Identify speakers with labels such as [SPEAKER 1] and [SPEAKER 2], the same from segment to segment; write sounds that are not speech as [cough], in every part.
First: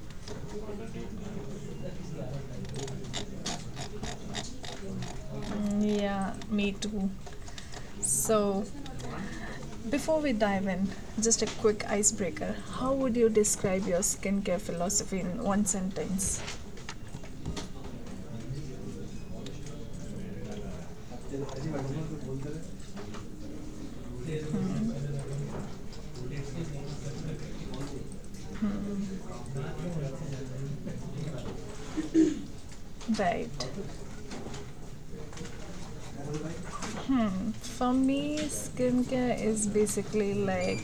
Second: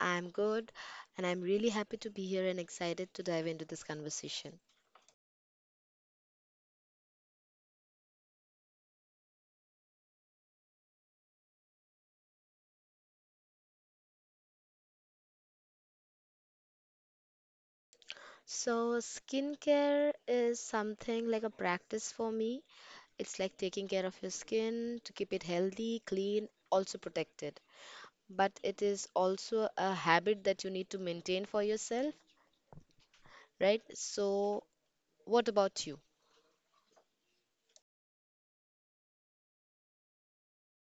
[SPEAKER 1] I'm good and I'm really happy to be here and excited to dive into this conversation.
[SPEAKER 2] Yeah, me too. So before we dive in, just a quick icebreaker. How would you describe your skincare philosophy in one sentence?
[SPEAKER 1] So, skincare is something like a practice for me. It's like taking care of your skin to keep it healthy, clean, also protected. But it is also a habit that you need to maintain for yourself,
[SPEAKER 2] Right.
[SPEAKER 1] right? So, what about you?
[SPEAKER 2] For me, skincare is basically like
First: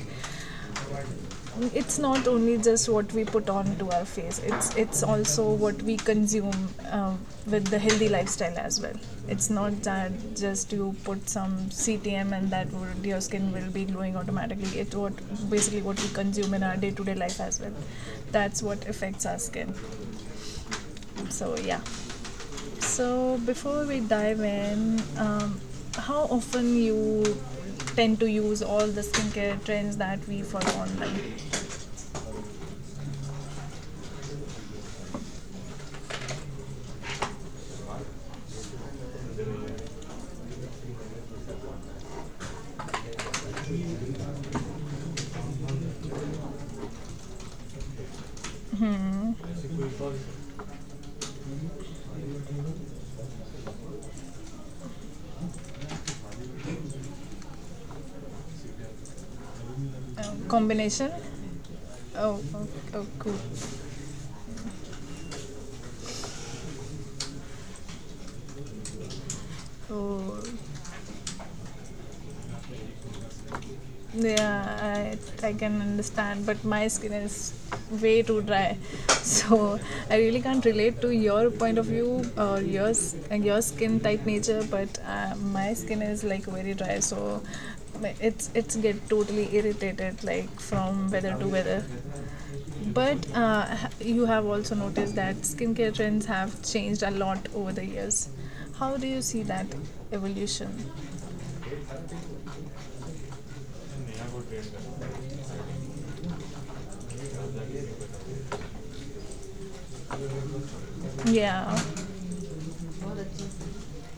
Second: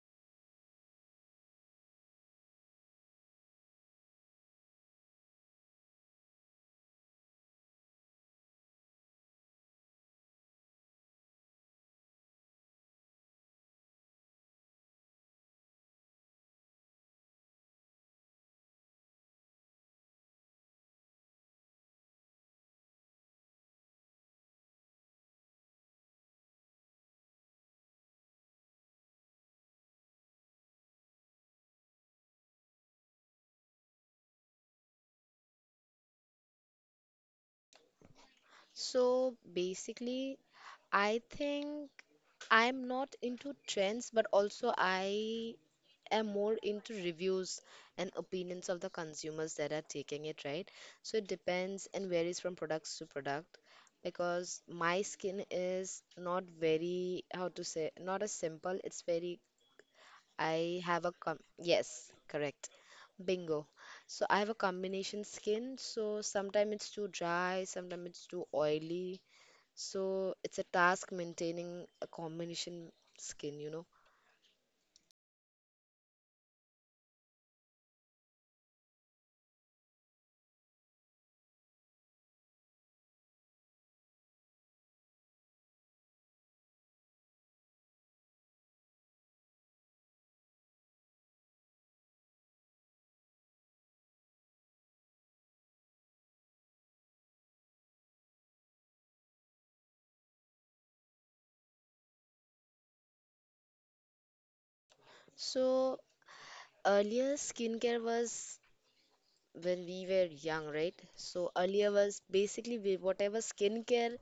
[SPEAKER 2] it's not only just what we put on to our face. it's also what we consume um, with the healthy lifestyle as well. It's not that just you put some CTM and that would, your skin will be glowing automatically. It's what basically what we consume in our day-to-day life as well. That's what affects our skin. So yeah. So before we dive in, how often you tend to use all the skincare trends that we follow online?
[SPEAKER 1] So basically, I think I'm not into trends, but also I am more into reviews and opinions of the consumers that are taking it, right? So it depends and varies from products to product because my skin is not very, how to say, not as simple. It's very, I have
[SPEAKER 2] Combination?
[SPEAKER 1] a, com yes,
[SPEAKER 2] Oh, oh,
[SPEAKER 1] correct.
[SPEAKER 2] oh cool.
[SPEAKER 1] Bingo. So I have a combination skin, so sometimes it's too dry, sometimes it's too oily. So
[SPEAKER 2] Oh,
[SPEAKER 1] it's a task maintaining a combination skin, you know.
[SPEAKER 2] yeah, I can understand, but my skin is way too dry, [laughs] so I really can't relate to your point of view or your your skin type nature. But my skin is like very dry, so it's get totally irritated like from weather to weather. But you have also noticed that skincare trends have changed a lot over the years. How do you see that evolution?
[SPEAKER 1] So earlier skincare was when we were young, right? So
[SPEAKER 2] Yeah,
[SPEAKER 1] earlier was basically whatever skincare.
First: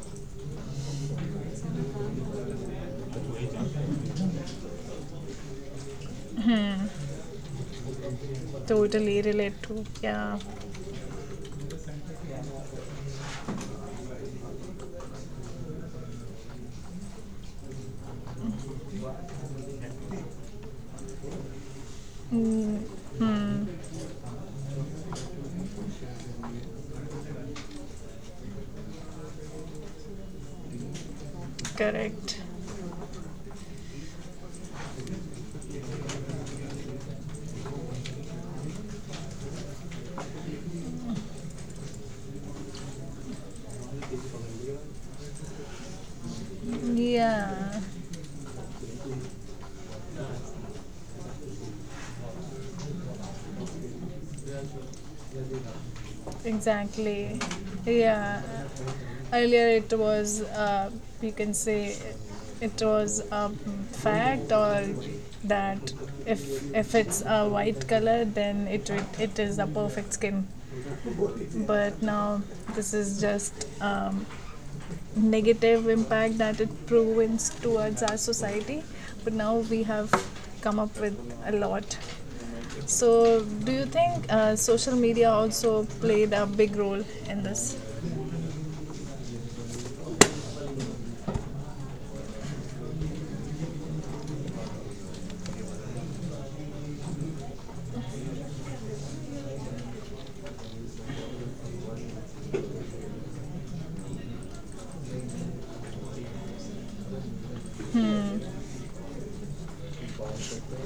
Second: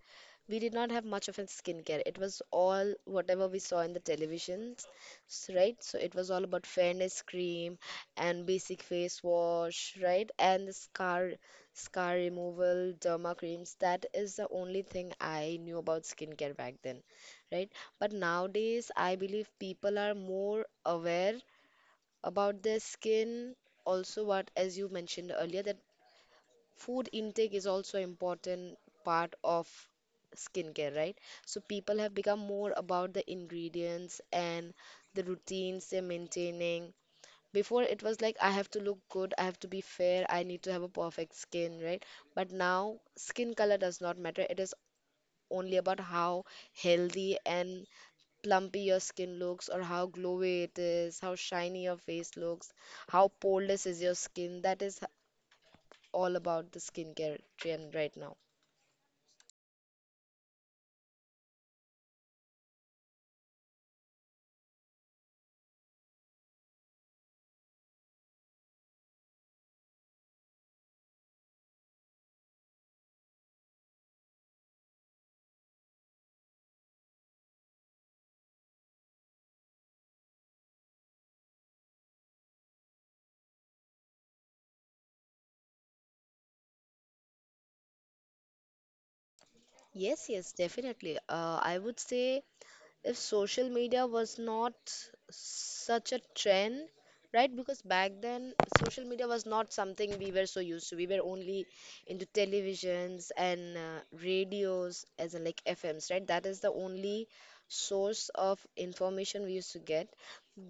[SPEAKER 1] We did not have much of a skincare. It was all whatever we saw in the televisions, right? So it was all about fairness cream and basic
[SPEAKER 2] totally
[SPEAKER 1] face
[SPEAKER 2] relate to.
[SPEAKER 1] wash, right?
[SPEAKER 2] Yeah.
[SPEAKER 1] And the scar removal, derma creams. That is the only thing I knew about skincare back then, right? But nowadays, I believe people are more aware about
[SPEAKER 2] Mm,
[SPEAKER 1] their skin.
[SPEAKER 2] hmm,
[SPEAKER 1] Also, what as you mentioned earlier, that food intake is also important part of skincare, right? So people have
[SPEAKER 2] correct.
[SPEAKER 1] become more about the ingredients and the routines they're maintaining. Before it was like I have to look good, I have to be fair, I need to have a perfect skin, right? But now skin color does not matter. It is only about how healthy
[SPEAKER 2] Yeah,
[SPEAKER 1] and plumpy your skin looks, or how glowy it is, how shiny your face looks, how poreless is your skin. That is all about the
[SPEAKER 2] exactly.
[SPEAKER 1] skincare trend right
[SPEAKER 2] Yeah.
[SPEAKER 1] now.
[SPEAKER 2] Earlier it was, you can say, it was a fact or that if it's a white color, then it is a perfect skin. But now this is just negative impact that it proves towards our society. But now we have come up with a lot. So, do you think social media also played a big role in this?
[SPEAKER 1] Yes, yes, definitely, I would say, if social media was not such a trend, right? Because back then social media was not something we were so used to. We were only into televisions and radios, as in like fms, right? That is the only source of information we used to get.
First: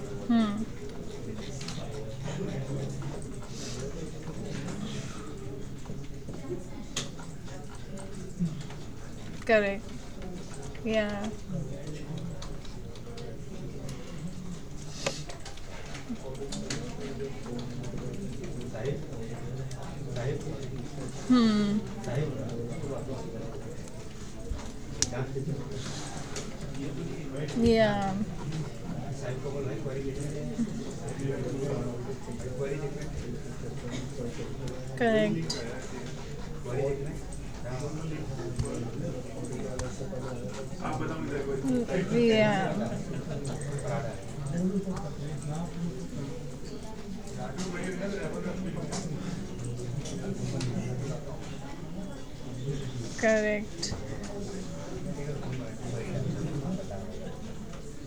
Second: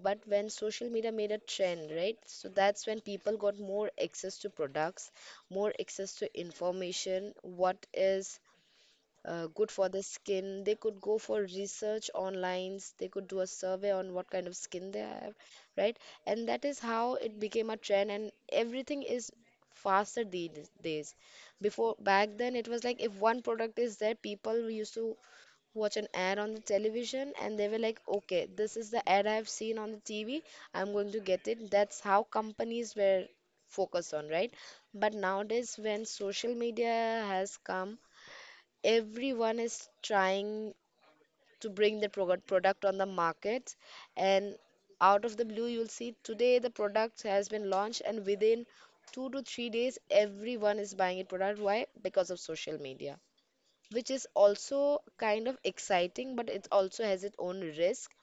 [SPEAKER 1] But when social media made a trend, right? So that's when people got more access to products, more access to information, what is good for
[SPEAKER 2] Correct.
[SPEAKER 1] the skin. They could go for
[SPEAKER 2] Yeah.
[SPEAKER 1] research online. They could do a survey on what kind of skin they have, right? And that is how it became a trend, and everything is faster these days.
[SPEAKER 2] Hmm.
[SPEAKER 1] Before, back then, it was like if one product is there, people used to watch an ad on the television and they were like,
[SPEAKER 2] Yeah.
[SPEAKER 1] okay, this is the ad I've seen on the TV. I'm going to get it. That's how companies were focused on, right? But
[SPEAKER 2] Correct.
[SPEAKER 1] nowadays, when social media has come, everyone is trying to bring the
[SPEAKER 2] Mm,
[SPEAKER 1] product on the
[SPEAKER 2] yeah.
[SPEAKER 1] market, and out of the blue you'll see today the product has been launched, and within 2 to 3 days everyone is buying a product. Why? Because of social media, which
[SPEAKER 2] Correct.
[SPEAKER 1] is also kind of exciting, but it also has its own risk.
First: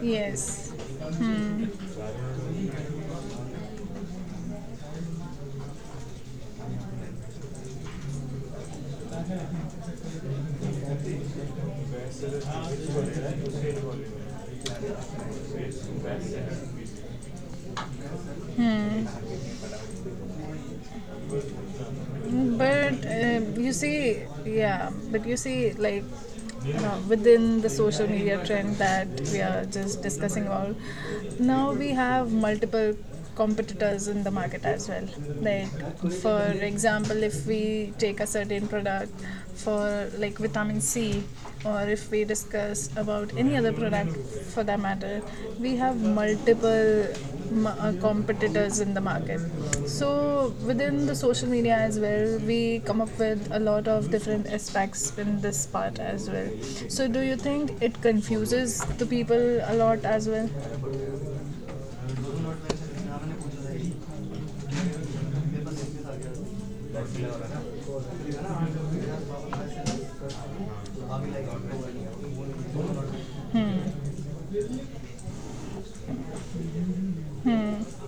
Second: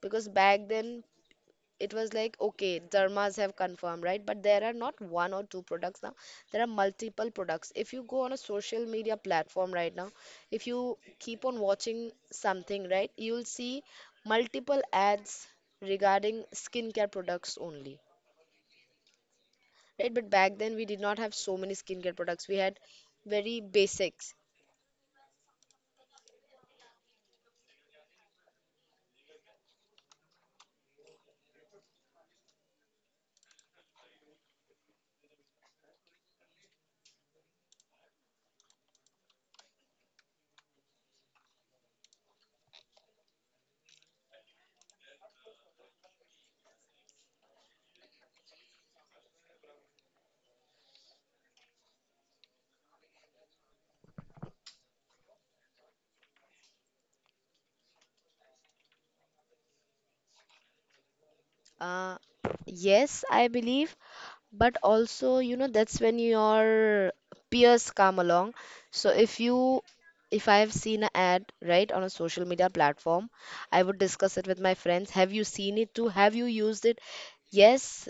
[SPEAKER 1] Because back
[SPEAKER 2] Yes.
[SPEAKER 1] then
[SPEAKER 2] Hmm.
[SPEAKER 1] it was like, okay, dharmas have confirmed, right? But there are not one or two products now. There are multiple products. If you go on a social media platform right now, if you keep on watching something, right, you'll see multiple ads regarding skincare products only,
[SPEAKER 2] Hmm.
[SPEAKER 1] right? But back then we did not have so many skincare products. We had
[SPEAKER 2] But
[SPEAKER 1] very
[SPEAKER 2] you see,
[SPEAKER 1] basics.
[SPEAKER 2] yeah, but you see, like, you know, within the social media trend that we are just discussing all, now we have multiple competitors in the market as well. Like, for example, if we take a certain product for like vitamin C, or if we discuss about any other product for that matter, we have multiple competitors in the market. So within the social media as well, we come up with a lot of different aspects in this part as well. So do you think it confuses the people a lot as well?
[SPEAKER 1] uh, yes, I believe. But also, that's when your peers come along. So if you, if I have seen an ad, right, on a social media platform, I would
[SPEAKER 2] Hmm.
[SPEAKER 1] discuss it with my friends. Have you seen it too? Have you used it?
[SPEAKER 2] Hmm,
[SPEAKER 1] Yes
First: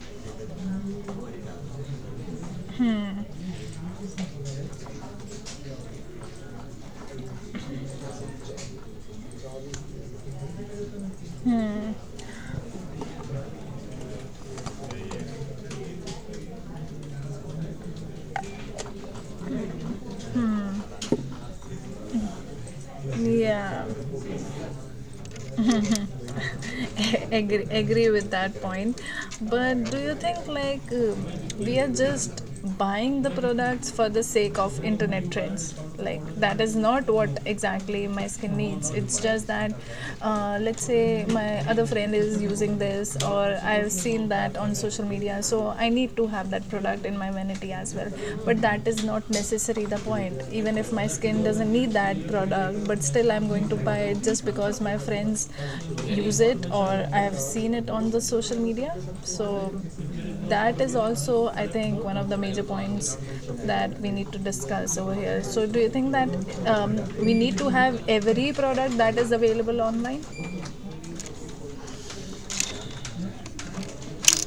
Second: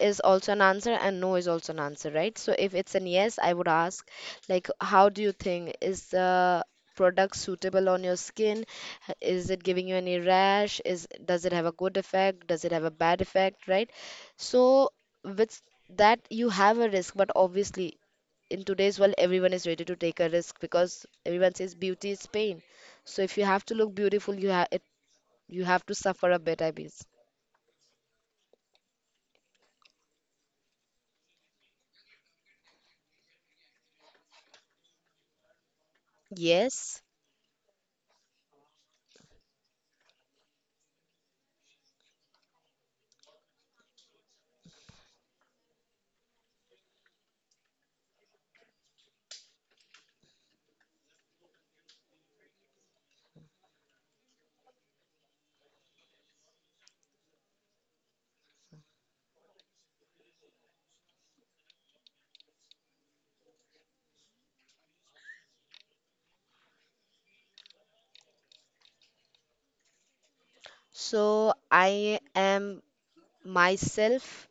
[SPEAKER 1] is also an answer and no is also an answer, right? So if it's an yes, I would ask, like, how do you think? Is the product suitable on your skin? Is it giving you any rash? Is, does it have a
[SPEAKER 2] hmm.
[SPEAKER 1] good effect? Does it have a bad effect, right? So with that you have a risk, but obviously in today's world everyone is ready to take a risk, because everyone says beauty is pain. So if you have to
[SPEAKER 2] Yeah.
[SPEAKER 1] look beautiful, you have it, you have to suffer a bit, I guess.
[SPEAKER 2] [laughs] Agree, agree with that point, but do you think like we are just buying the products for the sake of internet trends, like that is
[SPEAKER 1] Yes.
[SPEAKER 2] not what exactly my skin needs. It's just that let's say my other friend is using this, or I've seen that on social media, so I need to have that product in my vanity as well. But that is not necessary the point. Even if my skin doesn't need that product, but still I'm going to buy it just because my friends use it or I have seen it on the social media. So that is also, I think, one of the major points that we need to discuss over here. So do you think that we need to have every product that is available online?
[SPEAKER 1] So I am myself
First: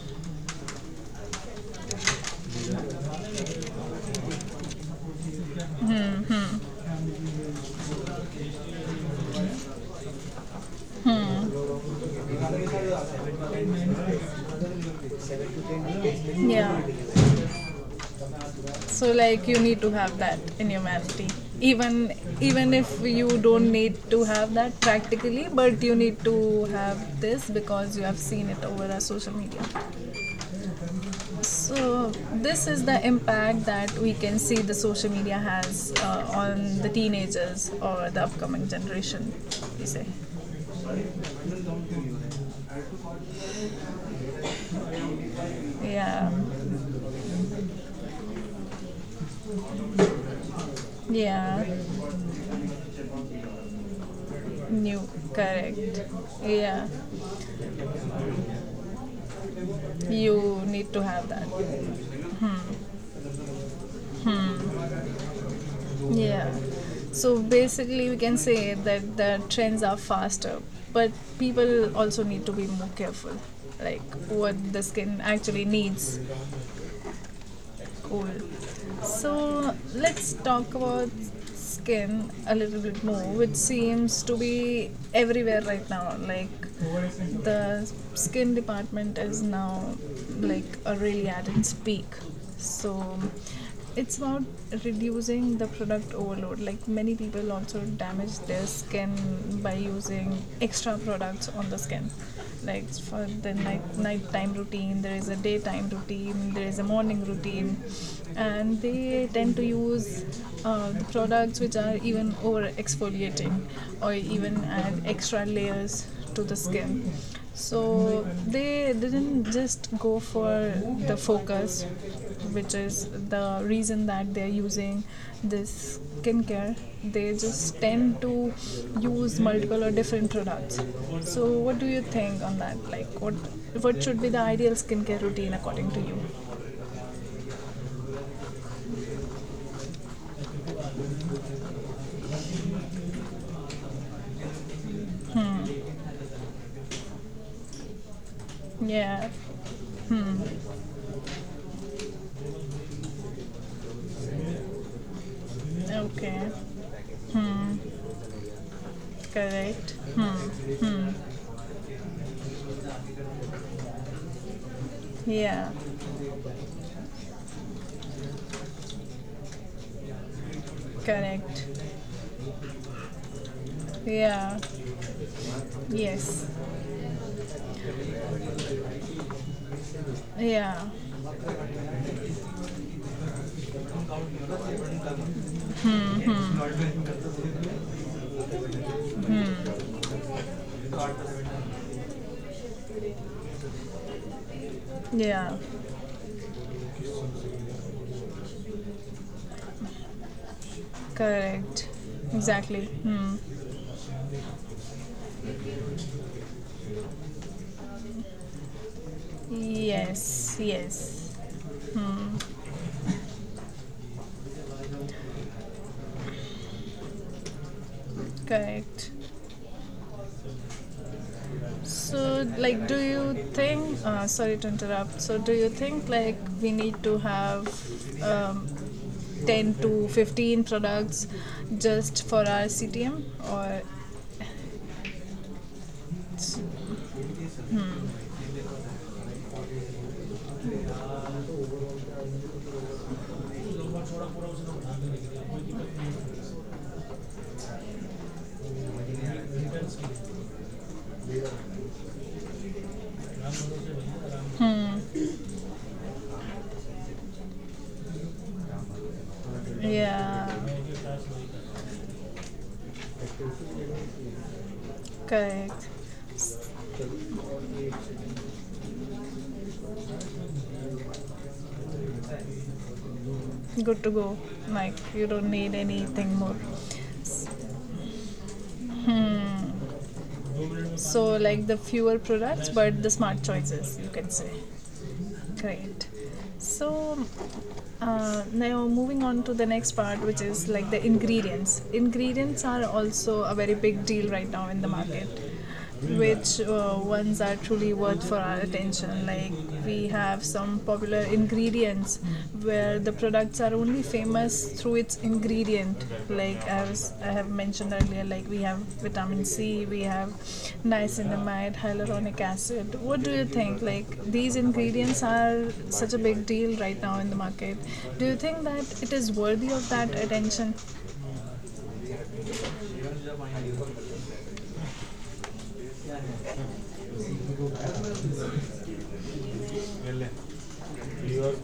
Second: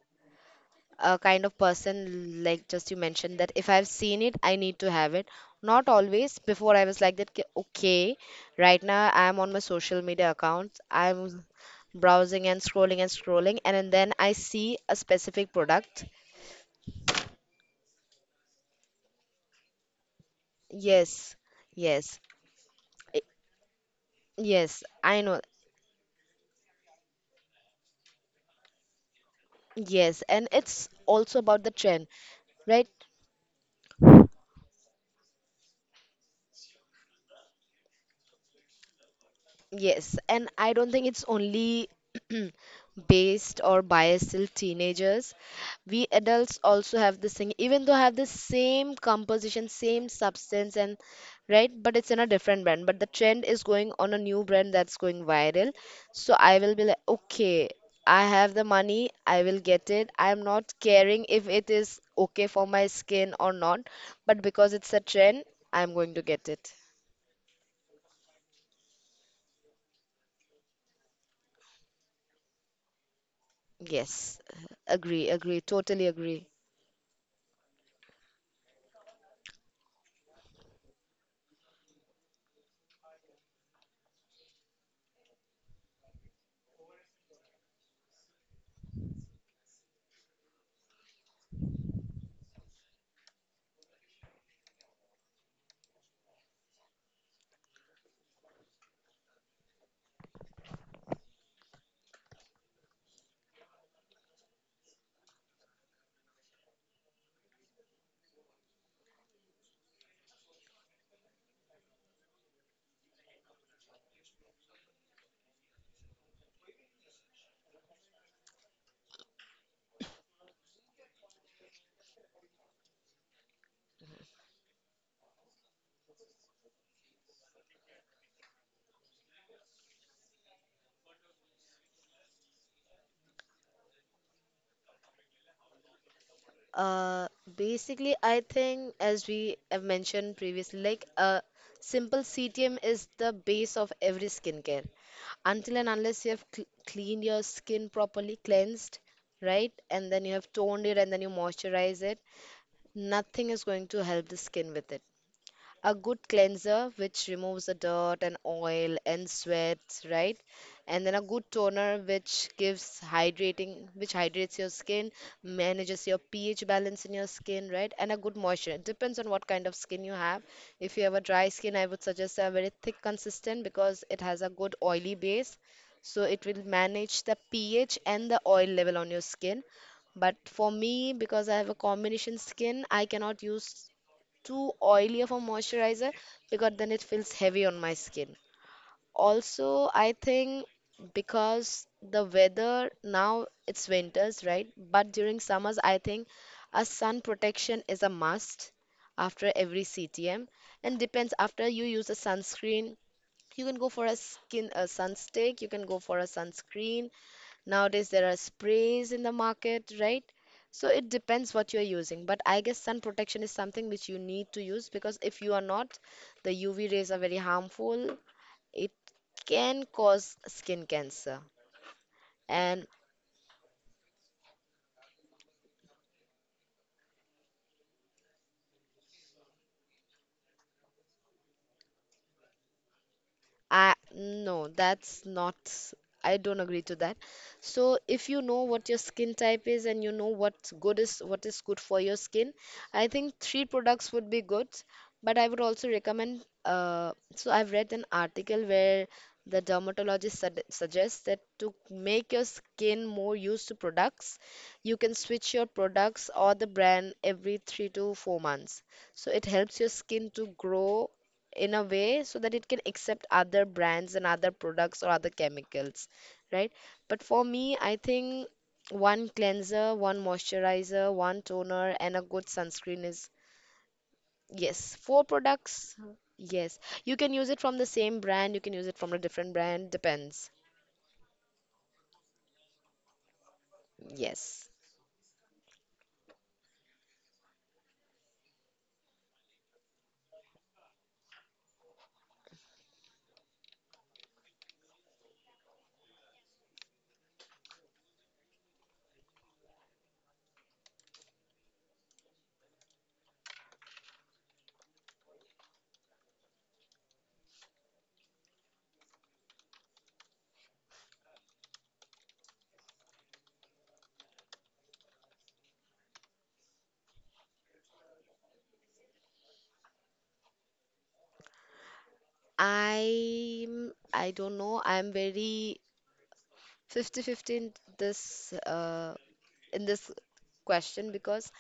[SPEAKER 1] a kind of person, like, just you mentioned, that if I've seen it, I need to have it. Not
[SPEAKER 2] Hmm,
[SPEAKER 1] always.
[SPEAKER 2] hmm,
[SPEAKER 1] Before I was like that, Okay, right now I'm on my social media accounts. I'm
[SPEAKER 2] hmm.
[SPEAKER 1] browsing and scrolling and scrolling, and then I see a specific product.
[SPEAKER 2] Yeah. So like you need to have that in humanity.
[SPEAKER 1] Yes,
[SPEAKER 2] Even,
[SPEAKER 1] yes,
[SPEAKER 2] even if
[SPEAKER 1] I-
[SPEAKER 2] you don't need to have that
[SPEAKER 1] yes, I know.
[SPEAKER 2] practically, but you need to have this because you have seen it over our social media.
[SPEAKER 1] Yes, and it's also about the
[SPEAKER 2] So
[SPEAKER 1] trend,
[SPEAKER 2] this is
[SPEAKER 1] right?
[SPEAKER 2] the impact that we can see the social media has on the teenagers or the upcoming generation. We say,
[SPEAKER 1] Yes, and I don't think it's only [clears throat] based or biased till teenagers. We
[SPEAKER 2] yeah,
[SPEAKER 1] adults also have this thing, even though have the same composition, same substance, and
[SPEAKER 2] yeah,
[SPEAKER 1] right, but it's in a different brand. But the trend is going on a new brand
[SPEAKER 2] new,
[SPEAKER 1] that's going viral.
[SPEAKER 2] correct,
[SPEAKER 1] So I will be
[SPEAKER 2] yeah.
[SPEAKER 1] like, okay, I have the money, I will get it. I'm
[SPEAKER 2] You
[SPEAKER 1] not
[SPEAKER 2] need to
[SPEAKER 1] caring
[SPEAKER 2] have that.
[SPEAKER 1] if it is okay for my skin or not, but because it's a trend, I'm going to get
[SPEAKER 2] Yeah.
[SPEAKER 1] it.
[SPEAKER 2] So basically, we can say that the trends are faster, but people also need to be more careful, like
[SPEAKER 1] Yes,
[SPEAKER 2] what the skin
[SPEAKER 1] agree, agree,
[SPEAKER 2] actually
[SPEAKER 1] totally
[SPEAKER 2] needs.
[SPEAKER 1] agree.
[SPEAKER 2] Cool. So let's talk about skin a little bit more, which seems to be everywhere right now. Like the skin department is now like a really at its peak. So it's about reducing the product overload. Like many people also damage their skin by using extra products on the skin, like for the nighttime routine, there is a daytime routine, there is a morning routine, and they tend to use the products which are even over exfoliating or even add extra layers to the skin. So they didn't just go for the focus, which is the reason that they're using this skincare. They just tend to use multiple or different products. So what do you think on that? Like what should be the ideal skincare routine according to you?
[SPEAKER 1] Uh, basically, I think, as we have mentioned previously, like, simple CTM is the base of every skincare. Until and unless you have cl cleaned your skin properly, cleansed,
[SPEAKER 2] Yeah,
[SPEAKER 1] right, and then you
[SPEAKER 2] hmm,
[SPEAKER 1] have toned it and then you moisturize it, nothing is going to help the skin with it. A good
[SPEAKER 2] okay,
[SPEAKER 1] cleanser which removes the dirt and oil and sweat,
[SPEAKER 2] correct. Hmm,
[SPEAKER 1] right, and
[SPEAKER 2] hmm.
[SPEAKER 1] then a good toner which gives hydrating, which hydrates your skin,
[SPEAKER 2] Yeah,
[SPEAKER 1] manages your ph balance in your skin, right? And a good moisture, it depends on what kind of skin you have. If you have a dry
[SPEAKER 2] correct.
[SPEAKER 1] skin, I would suggest a very thick consistent, because it has a
[SPEAKER 2] Yeah,
[SPEAKER 1] good oily base. So
[SPEAKER 2] yes.
[SPEAKER 1] it will manage the ph and the oil level on your skin. But for
[SPEAKER 2] Yeah.
[SPEAKER 1] me, because I have a combination skin, I cannot use too oily of a moisturizer,
[SPEAKER 2] Hmm, hmm,
[SPEAKER 1] because then it feels heavy on my skin.
[SPEAKER 2] hmm.
[SPEAKER 1] Also, I think, because the weather now it's winters, right? But during
[SPEAKER 2] Yeah.
[SPEAKER 1] summers, I think a sun protection is a must after every CTM, and depends after
[SPEAKER 2] Correct.
[SPEAKER 1] you use a
[SPEAKER 2] Exactly.
[SPEAKER 1] sunscreen.
[SPEAKER 2] Hmm.
[SPEAKER 1] You can go for a skin a sunstick, you can go for a sunscreen. Nowadays there are sprays in the market, right?
[SPEAKER 2] Yes.
[SPEAKER 1] So it
[SPEAKER 2] Yes.
[SPEAKER 1] depends what you're using.
[SPEAKER 2] Hmm.
[SPEAKER 1] But I guess sun protection is something which you need to use, because if you are not, the UV rays are very harmful. It
[SPEAKER 2] Correct.
[SPEAKER 1] can cause skin cancer.
[SPEAKER 2] So, like,
[SPEAKER 1] And
[SPEAKER 2] do you think? Sorry to interrupt. So, do you think like we need to have um, 10 to 15 products just for our CTM, or
[SPEAKER 1] I, no, that's not. I don't agree to that. So if you know what your skin type is and you know what's good is what is good for your skin, I think three products would be good. But I would also recommend. So I've read an article where the dermatologist suggests that to make your skin more used to products,
[SPEAKER 2] hmm,
[SPEAKER 1] you can switch your products or the brand every 3 to 4 months. So it helps your skin
[SPEAKER 2] yeah,
[SPEAKER 1] to grow in a way so that it can accept other brands and other products or other
[SPEAKER 2] correct.
[SPEAKER 1] chemicals, right? But for me, I think one cleanser, one moisturizer, one toner, and a good sunscreen is,
[SPEAKER 2] Good to go. Like
[SPEAKER 1] yes,
[SPEAKER 2] you
[SPEAKER 1] four
[SPEAKER 2] don't need
[SPEAKER 1] products.
[SPEAKER 2] anything more.
[SPEAKER 1] Yes, you can use it from the same brand, you can use it from a different brand, depends.
[SPEAKER 2] So like the fewer products, but the smart choices, you can say.
[SPEAKER 1] Yes.
[SPEAKER 2] Great. So now moving on to the next part, which is like the ingredients. Ingredients are also a very big deal right now in the market. Which ones are truly worth for our attention? Like we have some popular ingredients where the products are only famous through its ingredient. Like I have mentioned earlier, like we have vitamin C, we have niacinamide, hyaluronic acid. What do you think, like these ingredients are such a big deal right now in the market? Do you think that it is worthy of that attention?
[SPEAKER 1] I don't know. I'm very 50 fifty this uh in this question, because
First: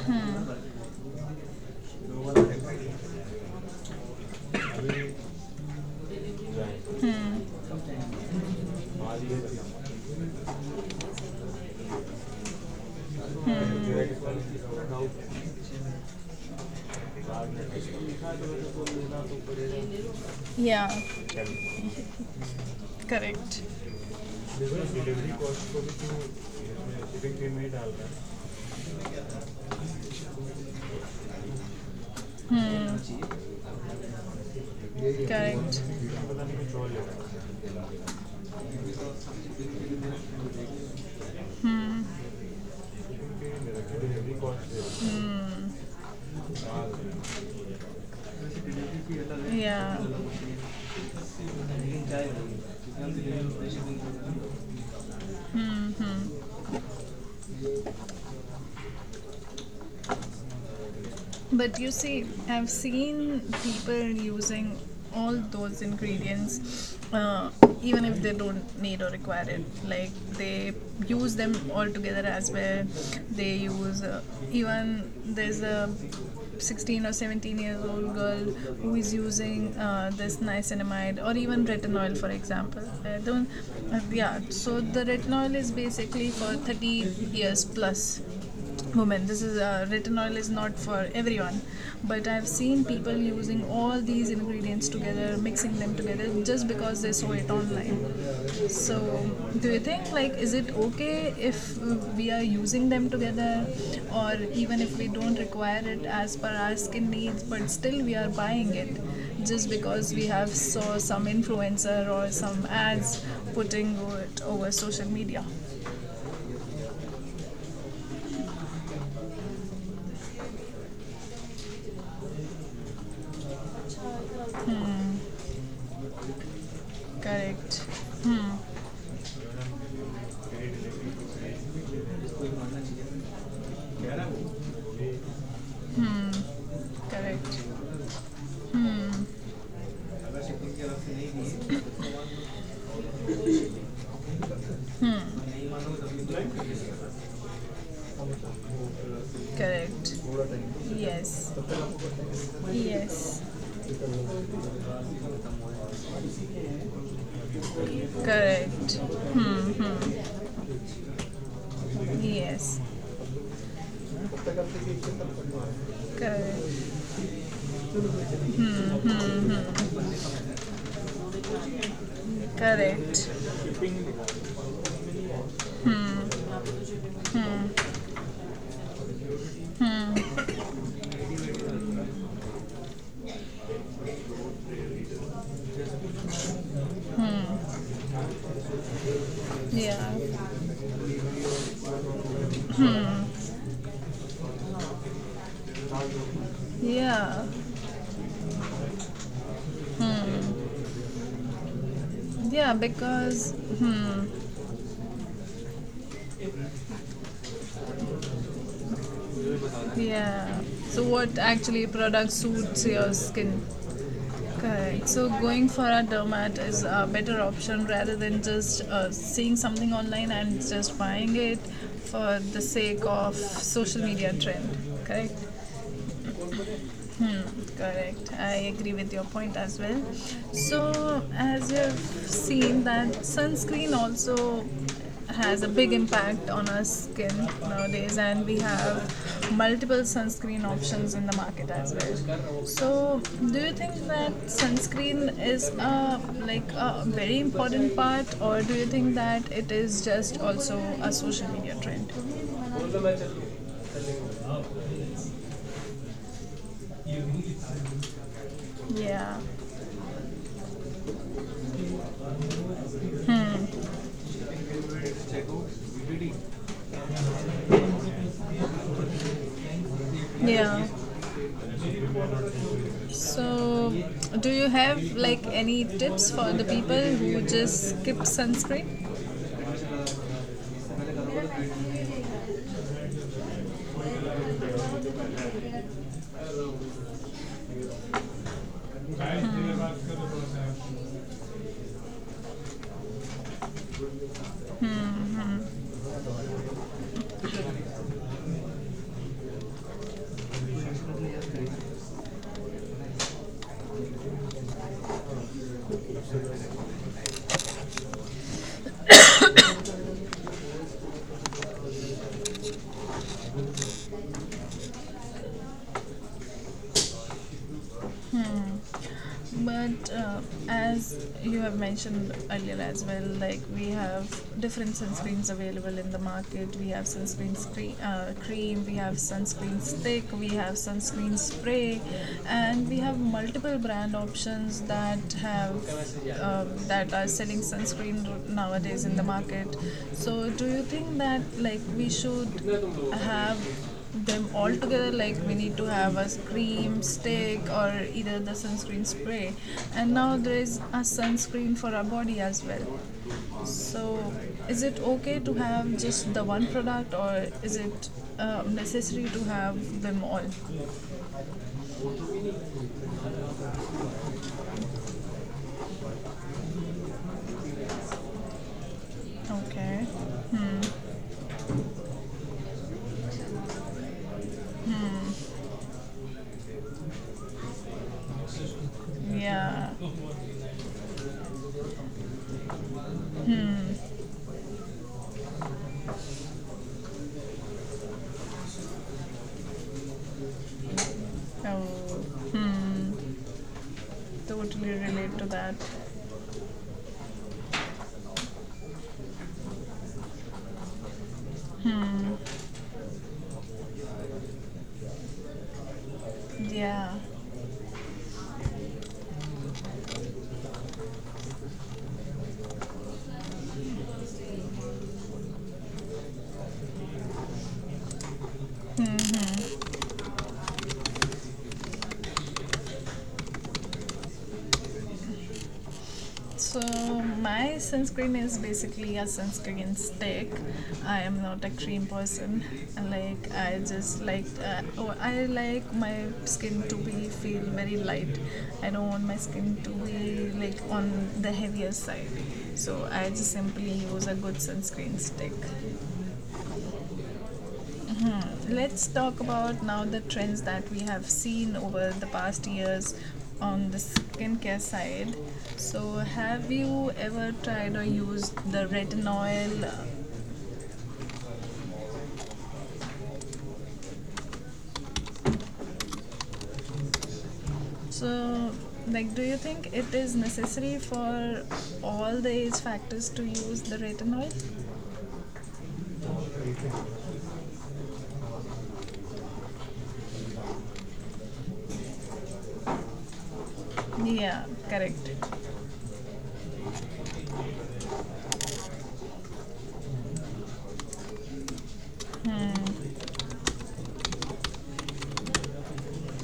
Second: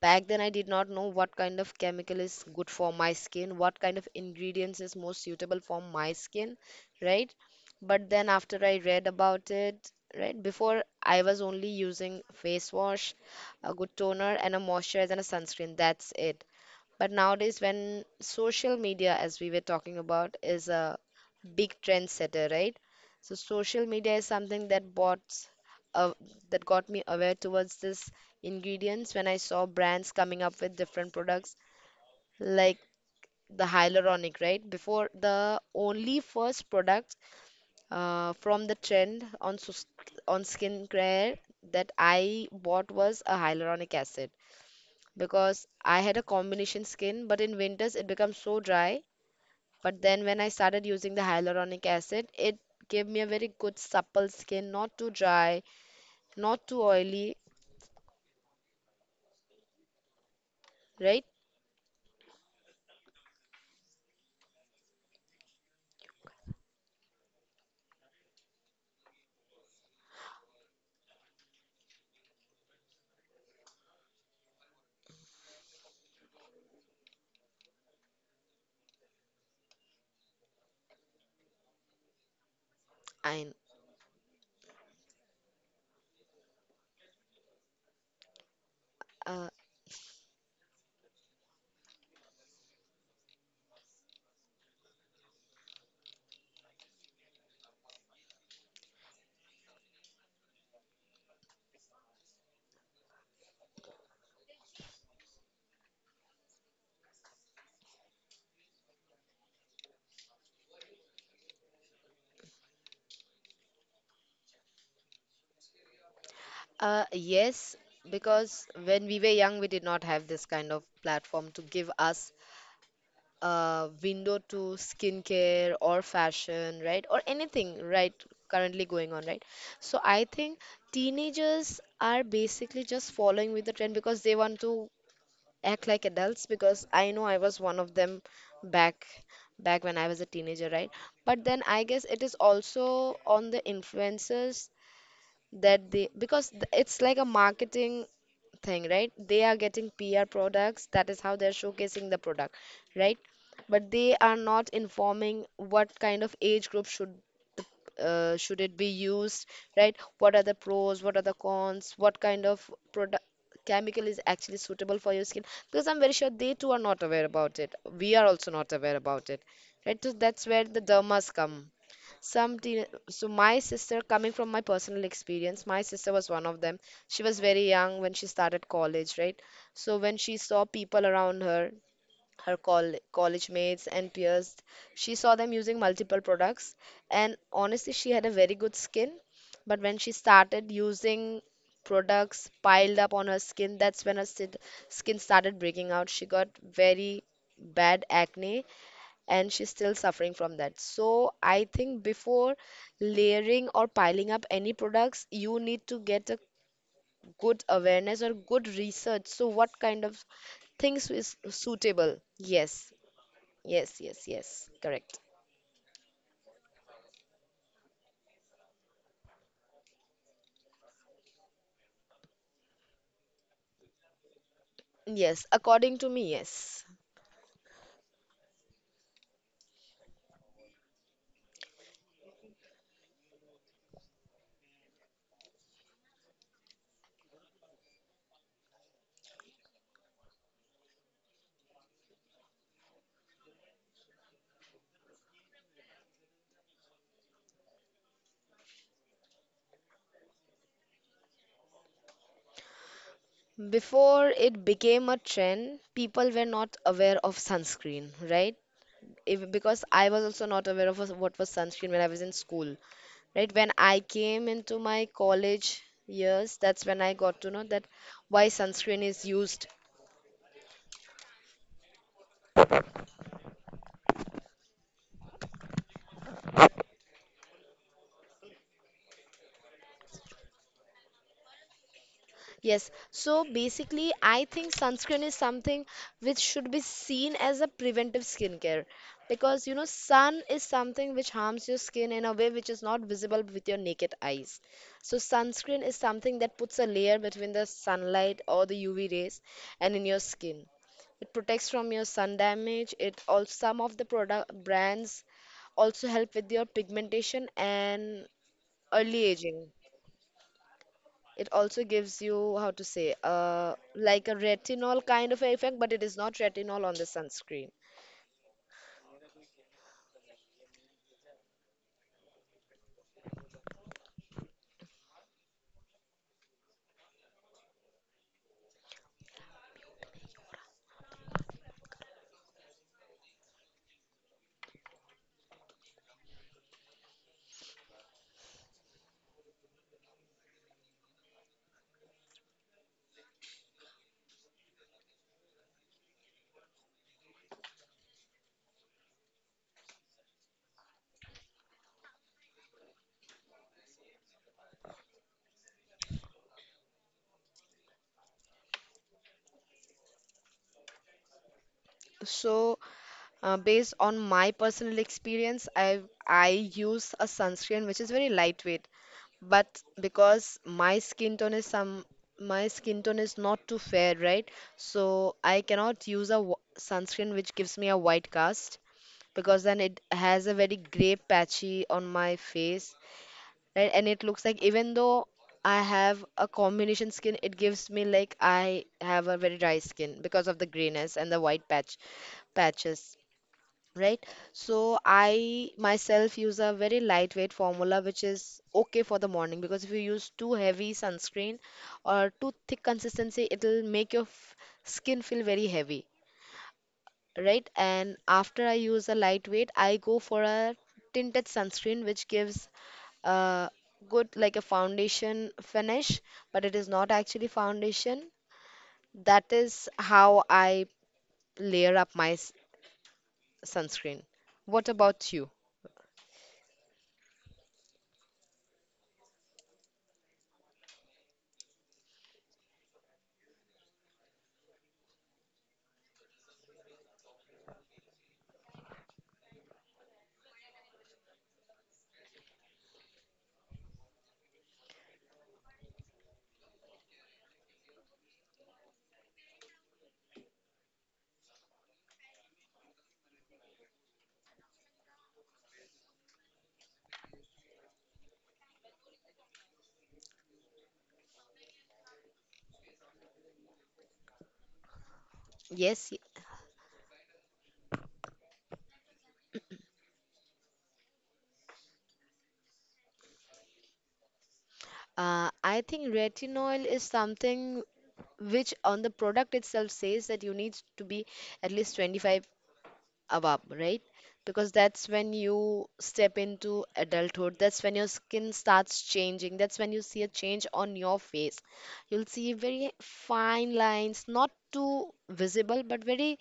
[SPEAKER 1] back then, I did not know what kind of chemical is good for my skin, what kind of ingredients is most suitable for my skin, right?
[SPEAKER 2] Hmm.
[SPEAKER 1] But then, after I read about it, right, before I was only using face wash, a good
[SPEAKER 2] Hmm.
[SPEAKER 1] toner, and a moisturizer and a sunscreen. That's
[SPEAKER 2] Hmm.
[SPEAKER 1] it. But nowadays, when social media, as we were talking about, is
[SPEAKER 2] या
[SPEAKER 1] a big trendsetter, right? So
[SPEAKER 2] correct.
[SPEAKER 1] social media is something that bought,
[SPEAKER 2] delivery cost को भी
[SPEAKER 1] uh,
[SPEAKER 2] तू
[SPEAKER 1] that got me aware
[SPEAKER 2] shipping fee में ही
[SPEAKER 1] towards
[SPEAKER 2] डाल
[SPEAKER 1] this
[SPEAKER 2] रहा है.
[SPEAKER 1] ingredients when I saw brands coming up with different products like
[SPEAKER 2] hmm.
[SPEAKER 1] the hyaluronic, right? Before, the
[SPEAKER 2] correct.
[SPEAKER 1] only
[SPEAKER 2] पता नहीं
[SPEAKER 1] first
[SPEAKER 2] कुछ और ले
[SPEAKER 1] product,
[SPEAKER 2] रहा है.
[SPEAKER 1] from the trend on on skincare that I bought was a
[SPEAKER 2] shipping fee ले
[SPEAKER 1] hyaluronic
[SPEAKER 2] रहा है,
[SPEAKER 1] acid,
[SPEAKER 2] डिलीवरी कॉस्ट ले रहा
[SPEAKER 1] because I had a combination skin, but in winters it becomes so dry.
[SPEAKER 2] है, या
[SPEAKER 1] But then when I started using the hyaluronic acid, it gave me a very good supple skin, not too dry,
[SPEAKER 2] hmm hmm.
[SPEAKER 1] not too oily, right?
[SPEAKER 2] But you see, I've seen people using all those ingredients, even if they don't need or require it. Like they use them all together as well. They use even there's a 16 or 17 years old girl who is using this niacinamide or even retinol, for example. I don't,
[SPEAKER 1] And
[SPEAKER 2] yeah. So the retinol is basically for 30 years plus women. This
[SPEAKER 1] uh,
[SPEAKER 2] is retinol is not for everyone. But I've seen people using all these ingredients together, mixing them together, just because they saw it online. So do you think like is it okay if we are using them together, or even if we don't require it as per our skin needs, but still we are buying it just because we have saw some influencer or some ads putting it over social media?
[SPEAKER 1] Yes, because when we were young, we did not have this kind of platform to give us a window to skincare or fashion, right? Or
[SPEAKER 2] Correct.
[SPEAKER 1] anything, right?
[SPEAKER 2] Hmm.
[SPEAKER 1] Currently going on, right? So I think teenagers are basically just following with the trend because they want to act like
[SPEAKER 2] Hmm.
[SPEAKER 1] adults. Because I know I was one
[SPEAKER 2] Correct.
[SPEAKER 1] of them back
[SPEAKER 2] Hmm.
[SPEAKER 1] back when I was a teenager, right? But then I guess it is also on the influencers that they because th- it's like a marketing thing, right? They are getting
[SPEAKER 2] Correct.
[SPEAKER 1] pr products. That is how
[SPEAKER 2] Yes.
[SPEAKER 1] they're showcasing the product, right?
[SPEAKER 2] Yes.
[SPEAKER 1] But they are not informing what kind of age group should should it be
[SPEAKER 2] Correct.
[SPEAKER 1] used,
[SPEAKER 2] Hmm,
[SPEAKER 1] right? What
[SPEAKER 2] hmm.
[SPEAKER 1] are the pros? What are the cons? What kind of
[SPEAKER 2] Yes.
[SPEAKER 1] product chemical is actually suitable for your skin? Because I'm very sure they too are
[SPEAKER 2] Correct.
[SPEAKER 1] not aware about it. We are also not aware about it,
[SPEAKER 2] Hmm,
[SPEAKER 1] right?
[SPEAKER 2] hmm.
[SPEAKER 1] So that's where the dermas come. Some teen
[SPEAKER 2] Correct.
[SPEAKER 1] so my sister, coming from my personal experience, my sister was one of them. She was very young when she started college, right? So when she saw people around her, her college mates and peers, she saw them using multiple products, and honestly she had a very good skin, but when she
[SPEAKER 2] Yeah.
[SPEAKER 1] started using products piled up on her skin, that's when her skin started breaking out. She got very
[SPEAKER 2] Yeah.
[SPEAKER 1] bad acne, and she's still suffering from that. So I think before
[SPEAKER 2] Yeah. Because.
[SPEAKER 1] layering or
[SPEAKER 2] Hmm.
[SPEAKER 1] piling up any products, you need to get a good awareness or good research, so what kind of
[SPEAKER 2] Yeah. So
[SPEAKER 1] things is
[SPEAKER 2] what actually
[SPEAKER 1] suitable.
[SPEAKER 2] product suits
[SPEAKER 1] Yes.
[SPEAKER 2] your skin?
[SPEAKER 1] Yes, yes, yes,
[SPEAKER 2] Correct.
[SPEAKER 1] correct.
[SPEAKER 2] So going for a doormat is a better option rather than just seeing something online and just buying it for the sake of social media trend. Correct.
[SPEAKER 1] Yes, according to me, yes.
[SPEAKER 2] Correct. I agree with your point as well. So, as you've seen, that sunscreen also has a big impact on our skin nowadays, and we have multiple sunscreen options in the market as well. So, do you think that sunscreen is a like a very important part, or do you think that it is just also a social media trend?
[SPEAKER 1] Before it became a trend, people were not aware of sunscreen, right?
[SPEAKER 2] Yeah.
[SPEAKER 1] If, because I was also not aware of what was sunscreen when I was in school, right? When I
[SPEAKER 2] Hmm.
[SPEAKER 1] came into my college years, that's when I got to know that why sunscreen is used.
[SPEAKER 2] Yeah. So, do you have like any tips for the people who just skip sunscreen?
[SPEAKER 1] Yes, so basically, I think sunscreen is something which should be seen as a preventive skincare, because you know,
[SPEAKER 2] Hmm.
[SPEAKER 1] sun is something which harms your skin in a way which is not visible with your naked eyes. So,
[SPEAKER 2] Hmm,
[SPEAKER 1] sunscreen
[SPEAKER 2] hmm.
[SPEAKER 1] is something that puts a layer between the sunlight or the UV rays and in your skin. It protects from your sun damage. It also, some of the product brands also help with your pigmentation and early aging. It also gives you, how to say, like a retinol kind of effect, but it is not retinol on the sunscreen.
[SPEAKER 2] But as you have mentioned earlier as well, like we have different sunscreens available in the market. We have sunscreen screen, cream, we have sunscreen stick, we have sunscreen spray, and we have multiple brand options that have that are selling sunscreen nowadays in the market. So do you think that like we should have them all together, like we need to have a cream stick or either the sunscreen spray, and now there is a sunscreen for our body as well? So is it okay to have just the one product, or is it necessary to have them all?
[SPEAKER 1] So, based on my personal experience, I use a sunscreen which is very lightweight, but
[SPEAKER 2] Okay,
[SPEAKER 1] because
[SPEAKER 2] hmm,
[SPEAKER 1] my skin tone is not too fair, right? So I cannot use a sunscreen which gives me a white cast, because then
[SPEAKER 2] yeah,
[SPEAKER 1] it has a very gray patchy on my face, right? And
[SPEAKER 2] hmm,
[SPEAKER 1] it looks like even though I have a combination skin, it gives me like I have a very dry skin because of the grayness and the white patch
[SPEAKER 2] oh, hmm,
[SPEAKER 1] patches, right?
[SPEAKER 2] totally
[SPEAKER 1] So
[SPEAKER 2] relate to
[SPEAKER 1] I
[SPEAKER 2] that,
[SPEAKER 1] myself use a very lightweight formula which is okay for the morning, because if you use too heavy sunscreen or
[SPEAKER 2] hmm,
[SPEAKER 1] too thick consistency, it'll make your skin feel very heavy,
[SPEAKER 2] yeah.
[SPEAKER 1] right? And after I use a lightweight, I go for a tinted sunscreen which gives a good, like a foundation finish, but it is not actually foundation. That is how I layer up my sunscreen. What about you?
[SPEAKER 2] So my sunscreen is basically a sunscreen stick. I am not a cream person. Like I just like I like my skin to be feel very light. I don't want my skin to be like on the heavier side. So I just simply use a good sunscreen stick. Let's talk about now the trends that we have seen over the past years on the skincare side. So, have you ever tried or used the retinol?
[SPEAKER 1] Yes,
[SPEAKER 2] So, like, do you think it is necessary for all the age factors to use the retinol?
[SPEAKER 1] I think retinol is something which on the product itself says that you need to be at least 25 above, right?
[SPEAKER 2] Yeah,
[SPEAKER 1] Because that's when
[SPEAKER 2] correct.
[SPEAKER 1] you step into adulthood. That's when your skin starts changing. That's when you see a change on your face. You'll see very
[SPEAKER 2] Hmm.
[SPEAKER 1] fine lines, not too visible, but very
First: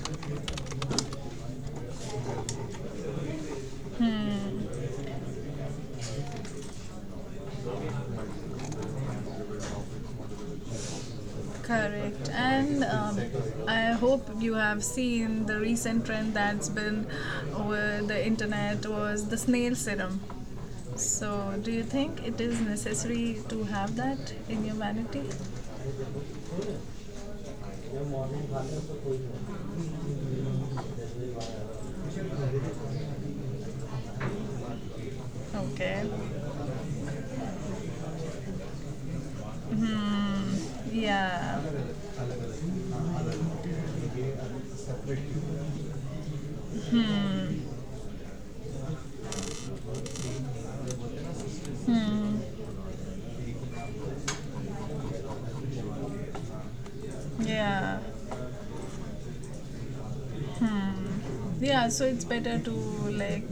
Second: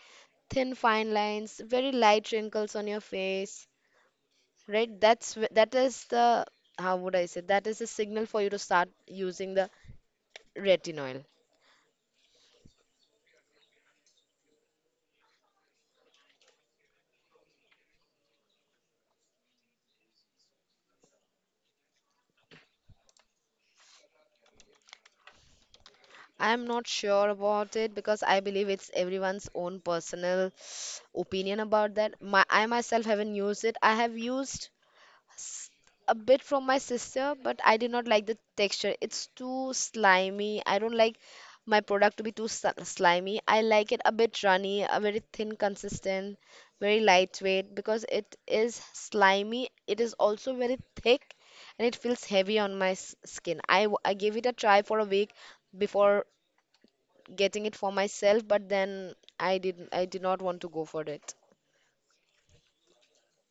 [SPEAKER 1] thin fine lines, very light wrinkles on your face,
[SPEAKER 2] Hmm.
[SPEAKER 1] right? That's wh- that is the how would I say? That is a signal for you to start using the retinol.
[SPEAKER 2] Correct. And I hope you have seen the recent trend that's been over the internet was the snail serum. So, do you think it is necessary to have that in humanity?
[SPEAKER 1] I'm not sure about it because I believe it's everyone's own personal opinion about that. I myself haven't used it. I have used s-
[SPEAKER 2] Okay.
[SPEAKER 1] a bit from my sister, but I did not like the texture. It's too slimy. I don't
[SPEAKER 2] Hmm.
[SPEAKER 1] like
[SPEAKER 2] Yeah.
[SPEAKER 1] my product to be too slimy. I like it a bit runny, a very thin consistent, very lightweight,
[SPEAKER 2] Hmm.
[SPEAKER 1] because it is slimy. It is also very thick and it feels
[SPEAKER 2] Hmm.
[SPEAKER 1] heavy on my skin. I gave it a try for a week before getting it for
[SPEAKER 2] Yeah.
[SPEAKER 1] myself, but then I did not want to go for it.
[SPEAKER 2] Yeah, so it's better to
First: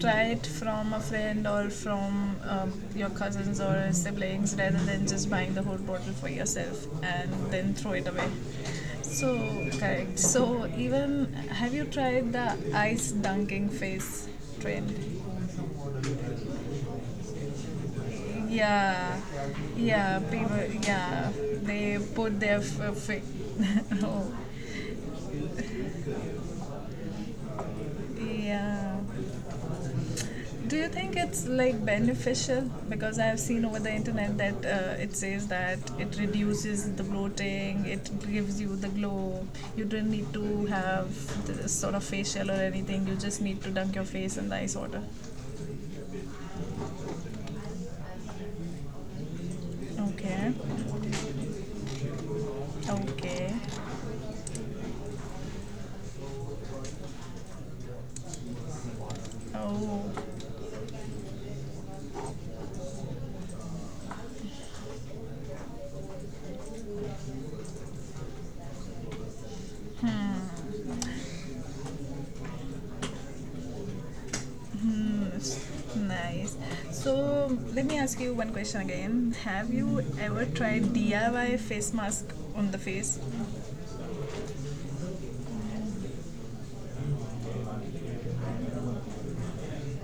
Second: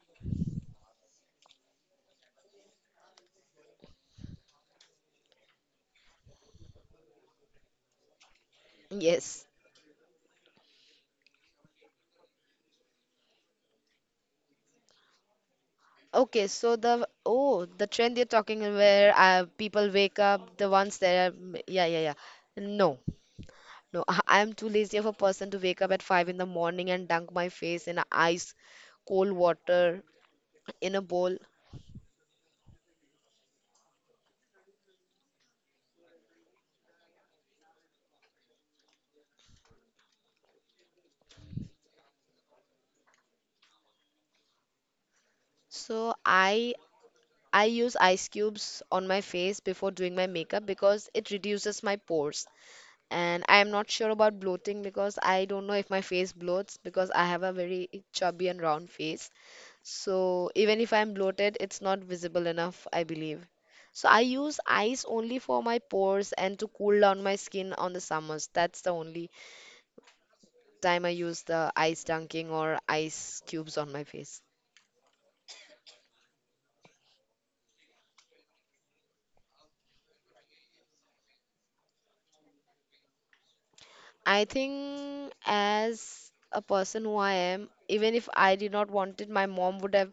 [SPEAKER 2] try it from a friend or from your cousins or siblings rather than just buying the whole bottle for yourself and then throw it away. So
[SPEAKER 1] Yes.
[SPEAKER 2] correct. So even have you tried the ice dunking face trend?
[SPEAKER 1] Okay, so the trend you're talking where
[SPEAKER 2] Yeah,
[SPEAKER 1] people wake
[SPEAKER 2] yeah,
[SPEAKER 1] up,
[SPEAKER 2] people,
[SPEAKER 1] the ones that
[SPEAKER 2] yeah,
[SPEAKER 1] are, yeah,
[SPEAKER 2] they
[SPEAKER 1] yeah, yeah,
[SPEAKER 2] put their
[SPEAKER 1] no,
[SPEAKER 2] [laughs]
[SPEAKER 1] no. [laughs] I,
[SPEAKER 2] oh,
[SPEAKER 1] I'm too lazy of a person to wake up at 5 in the morning and dunk my face in ice
[SPEAKER 2] yeah.
[SPEAKER 1] cold water
[SPEAKER 2] Do you
[SPEAKER 1] in a
[SPEAKER 2] think
[SPEAKER 1] bowl.
[SPEAKER 2] it's like beneficial? Because I've seen over the internet that it says that it reduces the bloating, it gives you the glow. You don't need to have this sort of facial or anything. You just need to dunk your face in the ice water.
[SPEAKER 1] So I use ice cubes on my face before doing my
[SPEAKER 2] Okay.
[SPEAKER 1] makeup because it reduces my pores. And
[SPEAKER 2] Okay.
[SPEAKER 1] I am not sure about bloating because I don't know if my face bloats because I have a very chubby and round face.
[SPEAKER 2] Oh,
[SPEAKER 1] So even if I'm bloated, it's not visible enough, I believe. So I use ice only for my pores and to cool down my skin on the summers. That's the only time I use the ice dunking or ice cubes on my face.
[SPEAKER 2] mm, s- nice. So let me ask you one question again. Have you ever tried DIY face mask on the face?
[SPEAKER 1] I think as a person who I am, even if I did not want it, my mom would have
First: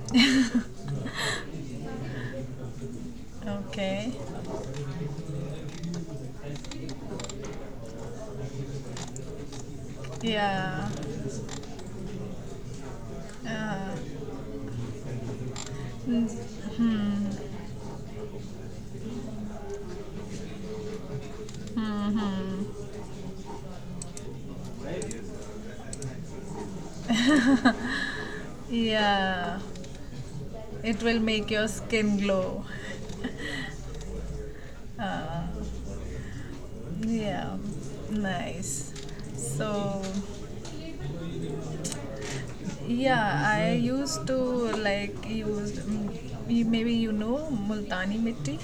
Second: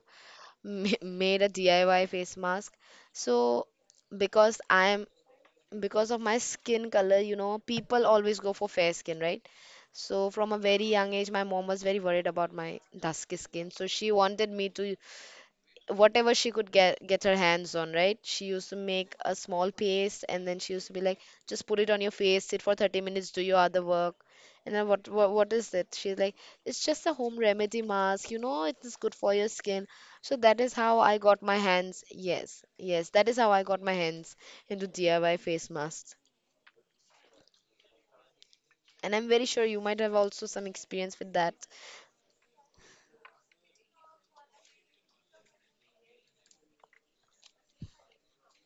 [SPEAKER 1] made a DIY face mask. So
[SPEAKER 2] Okay.
[SPEAKER 1] because I am because of my skin color, people always go for fair skin, right? So from a very
[SPEAKER 2] Yeah.
[SPEAKER 1] young age, my mom was very worried about my dusky skin. So
[SPEAKER 2] Uh,
[SPEAKER 1] she wanted me to, whatever she could get her hands on, right? She used to make a small paste, and then she used to be like, just put it on your face, sit
[SPEAKER 2] hmm.
[SPEAKER 1] for 30 minutes, do your other work. And then what is it? She's like, it's just a home remedy mask, it is good for your
[SPEAKER 2] Yeah,
[SPEAKER 1] skin. So that is how
[SPEAKER 2] it
[SPEAKER 1] I
[SPEAKER 2] will
[SPEAKER 1] got
[SPEAKER 2] make
[SPEAKER 1] my
[SPEAKER 2] your
[SPEAKER 1] hands.
[SPEAKER 2] skin
[SPEAKER 1] Yes,
[SPEAKER 2] glow.
[SPEAKER 1] yes, that is how I got my hands into DIY face masks.
[SPEAKER 2] Yeah, nice.
[SPEAKER 1] And I'm very sure you might
[SPEAKER 2] So,
[SPEAKER 1] have also some experience with that.
[SPEAKER 2] yeah, I used to like use maybe you know Multani mitti.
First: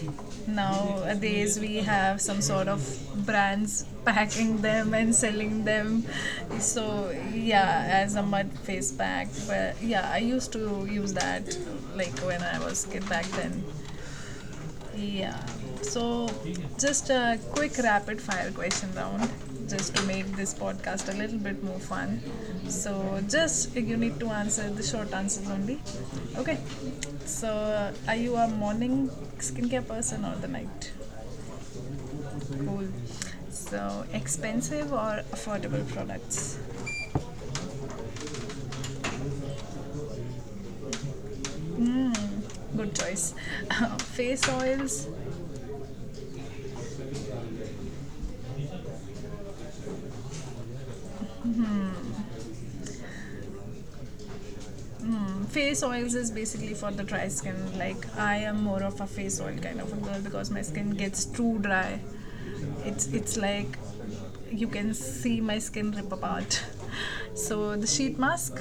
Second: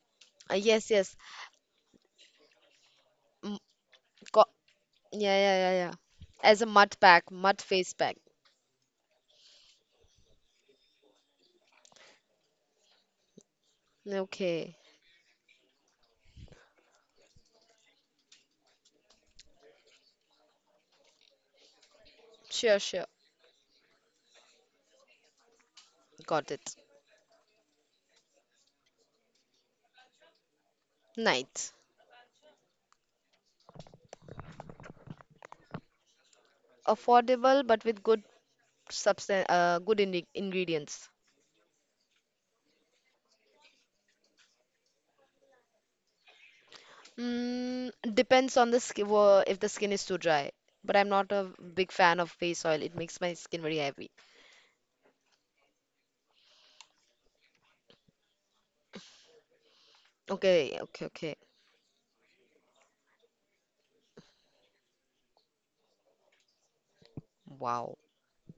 [SPEAKER 1] Yes, yes.
[SPEAKER 2] Nowadays we have some sort of
[SPEAKER 1] Mm,
[SPEAKER 2] brands
[SPEAKER 1] co-
[SPEAKER 2] packing them and
[SPEAKER 1] yeah, yeah,
[SPEAKER 2] selling
[SPEAKER 1] yeah, yeah.
[SPEAKER 2] them.
[SPEAKER 1] As a mud
[SPEAKER 2] So
[SPEAKER 1] pack, mud
[SPEAKER 2] yeah,
[SPEAKER 1] face
[SPEAKER 2] as
[SPEAKER 1] pack.
[SPEAKER 2] a mud face pack. But yeah, I used to use that like when I was kid back then.
[SPEAKER 1] Okay.
[SPEAKER 2] Yeah. So, just a quick rapid fire question round, just to make this podcast a little bit more fun.
[SPEAKER 1] Sure,
[SPEAKER 2] So,
[SPEAKER 1] sure.
[SPEAKER 2] just you need to answer the short answers only.
[SPEAKER 1] Got
[SPEAKER 2] Okay.
[SPEAKER 1] it.
[SPEAKER 2] So, are you a morning skincare person or the night?
[SPEAKER 1] Ninth,
[SPEAKER 2] Cool. So, expensive or affordable products?
[SPEAKER 1] affordable but with good substance, good in ingredients.
[SPEAKER 2] Good choice. [laughs] Face oils,
[SPEAKER 1] Depends on the skin, if the skin is too dry. But I'm not a big fan of face oil. It makes my skin very heavy.
[SPEAKER 2] face oils is basically for the dry skin. Like, I am more of a face oil kind of a girl because my
[SPEAKER 1] Okay,
[SPEAKER 2] skin
[SPEAKER 1] okay,
[SPEAKER 2] gets
[SPEAKER 1] okay.
[SPEAKER 2] too dry. It's like you can see my skin rip apart. [laughs] So the
[SPEAKER 1] Wow.
[SPEAKER 2] sheet mask,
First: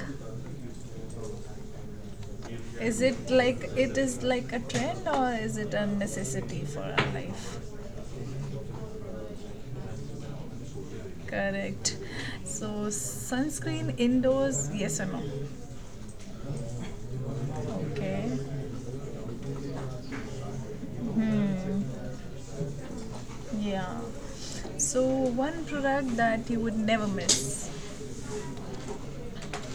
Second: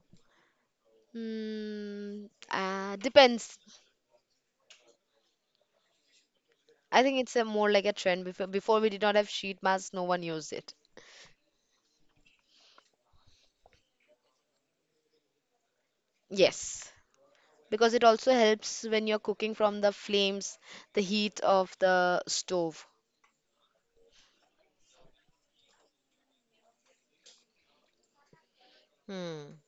[SPEAKER 2] is it
[SPEAKER 1] Depends.
[SPEAKER 2] like, it is like a trend or is it a necessity for
[SPEAKER 1] I
[SPEAKER 2] our
[SPEAKER 1] think it's a
[SPEAKER 2] life?
[SPEAKER 1] more like a trend. Before we did not have sheet masks, no one used it.
[SPEAKER 2] Correct. So sunscreen indoors, yes or no?
[SPEAKER 1] Yes, because it
[SPEAKER 2] Okay.
[SPEAKER 1] also helps when you're cooking from the flames, the heat of
[SPEAKER 2] Hmm.
[SPEAKER 1] the stove.
[SPEAKER 2] Yeah. So one product that you would never miss.
[SPEAKER 1] Hmm.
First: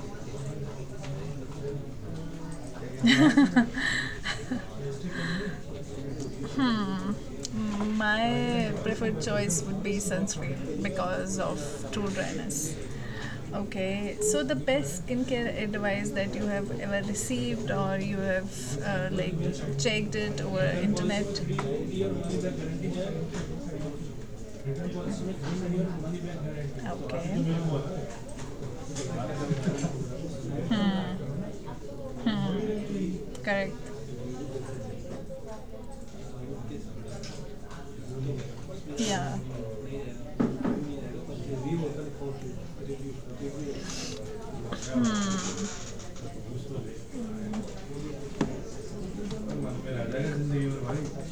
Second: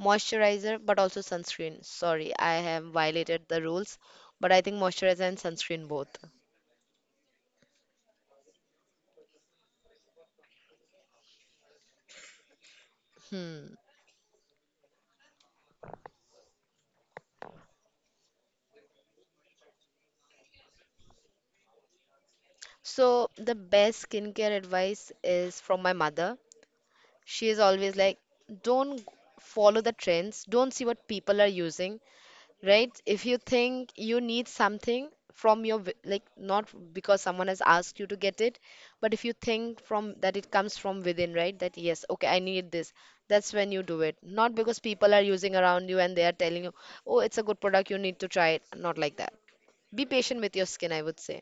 [SPEAKER 1] Moisturizer, but also sunscreen. Sorry, I have violated the rules, but I think moisturizer and sunscreen both.
[SPEAKER 2] My preferred choice would be sunscreen because of true dryness.
[SPEAKER 1] Hmm.
[SPEAKER 2] Okay, so the best skincare advice that you have ever received or you have like checked it over internet?
[SPEAKER 1] So the best skincare advice is from my mother. She
[SPEAKER 2] Okay,
[SPEAKER 1] is always like, don't follow the trends, don't see what people are using, right? If you
[SPEAKER 2] correct.
[SPEAKER 1] think you need something like, not because someone has asked you to get it, but if you
[SPEAKER 2] Yeah,
[SPEAKER 1] think from that it comes from within, right? That yes, okay, I need this. That's when you do it. Not because people are using around you and they are telling you, oh, it's a good product, you need to try it. Not like that. Be patient with your skin, I would say.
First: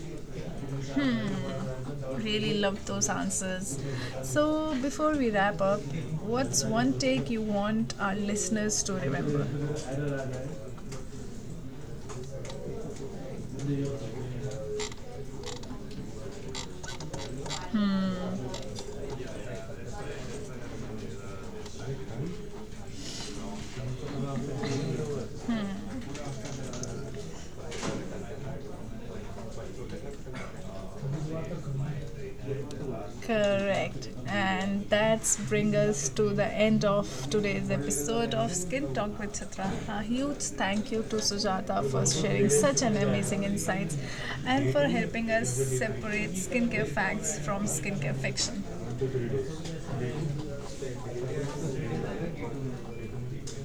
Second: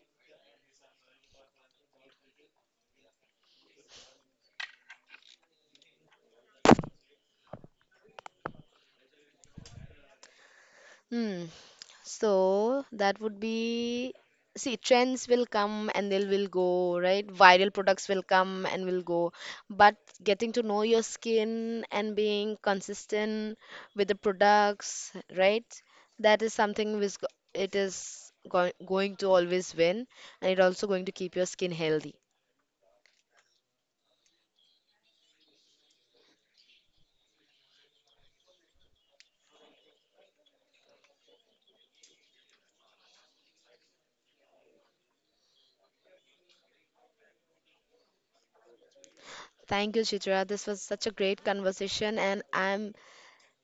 [SPEAKER 2] really love those answers. So before we wrap up, what's one take you want our listeners to remember?
[SPEAKER 1] Hmm. So that would be, see, trends will come and they will go, right? Viral products will come and will go. But getting to know your skin and being consistent with the products, right? That is something it is go going to always win, and it also going to keep your skin healthy.
[SPEAKER 2] Correct. And that's bring us to the end of today's episode of Skin Talk with Chitra. A huge thank you to Sujata for sharing such an amazing insights and for helping us separate skincare facts from skincare fiction.
[SPEAKER 1] Thank you, Chitra. This was such a great conversation and I'm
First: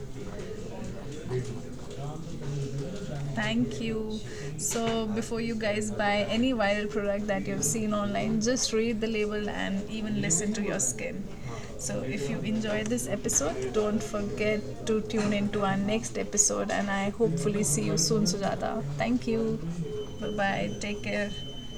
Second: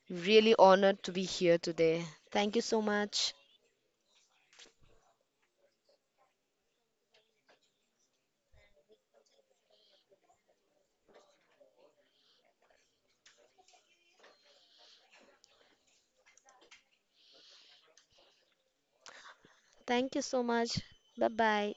[SPEAKER 1] really honored to be here today. Thank you so much.
[SPEAKER 2] Thank you. So, before you guys buy any viral product that you've seen online, just read the label and even listen to your skin. So, if you enjoyed this episode, don't forget to tune into our next episode, and I hopefully see you soon, Sujata. Thank you.
[SPEAKER 1] Thank you
[SPEAKER 2] Bye
[SPEAKER 1] so
[SPEAKER 2] bye.
[SPEAKER 1] much.
[SPEAKER 2] Take
[SPEAKER 1] Bye
[SPEAKER 2] care.
[SPEAKER 1] bye.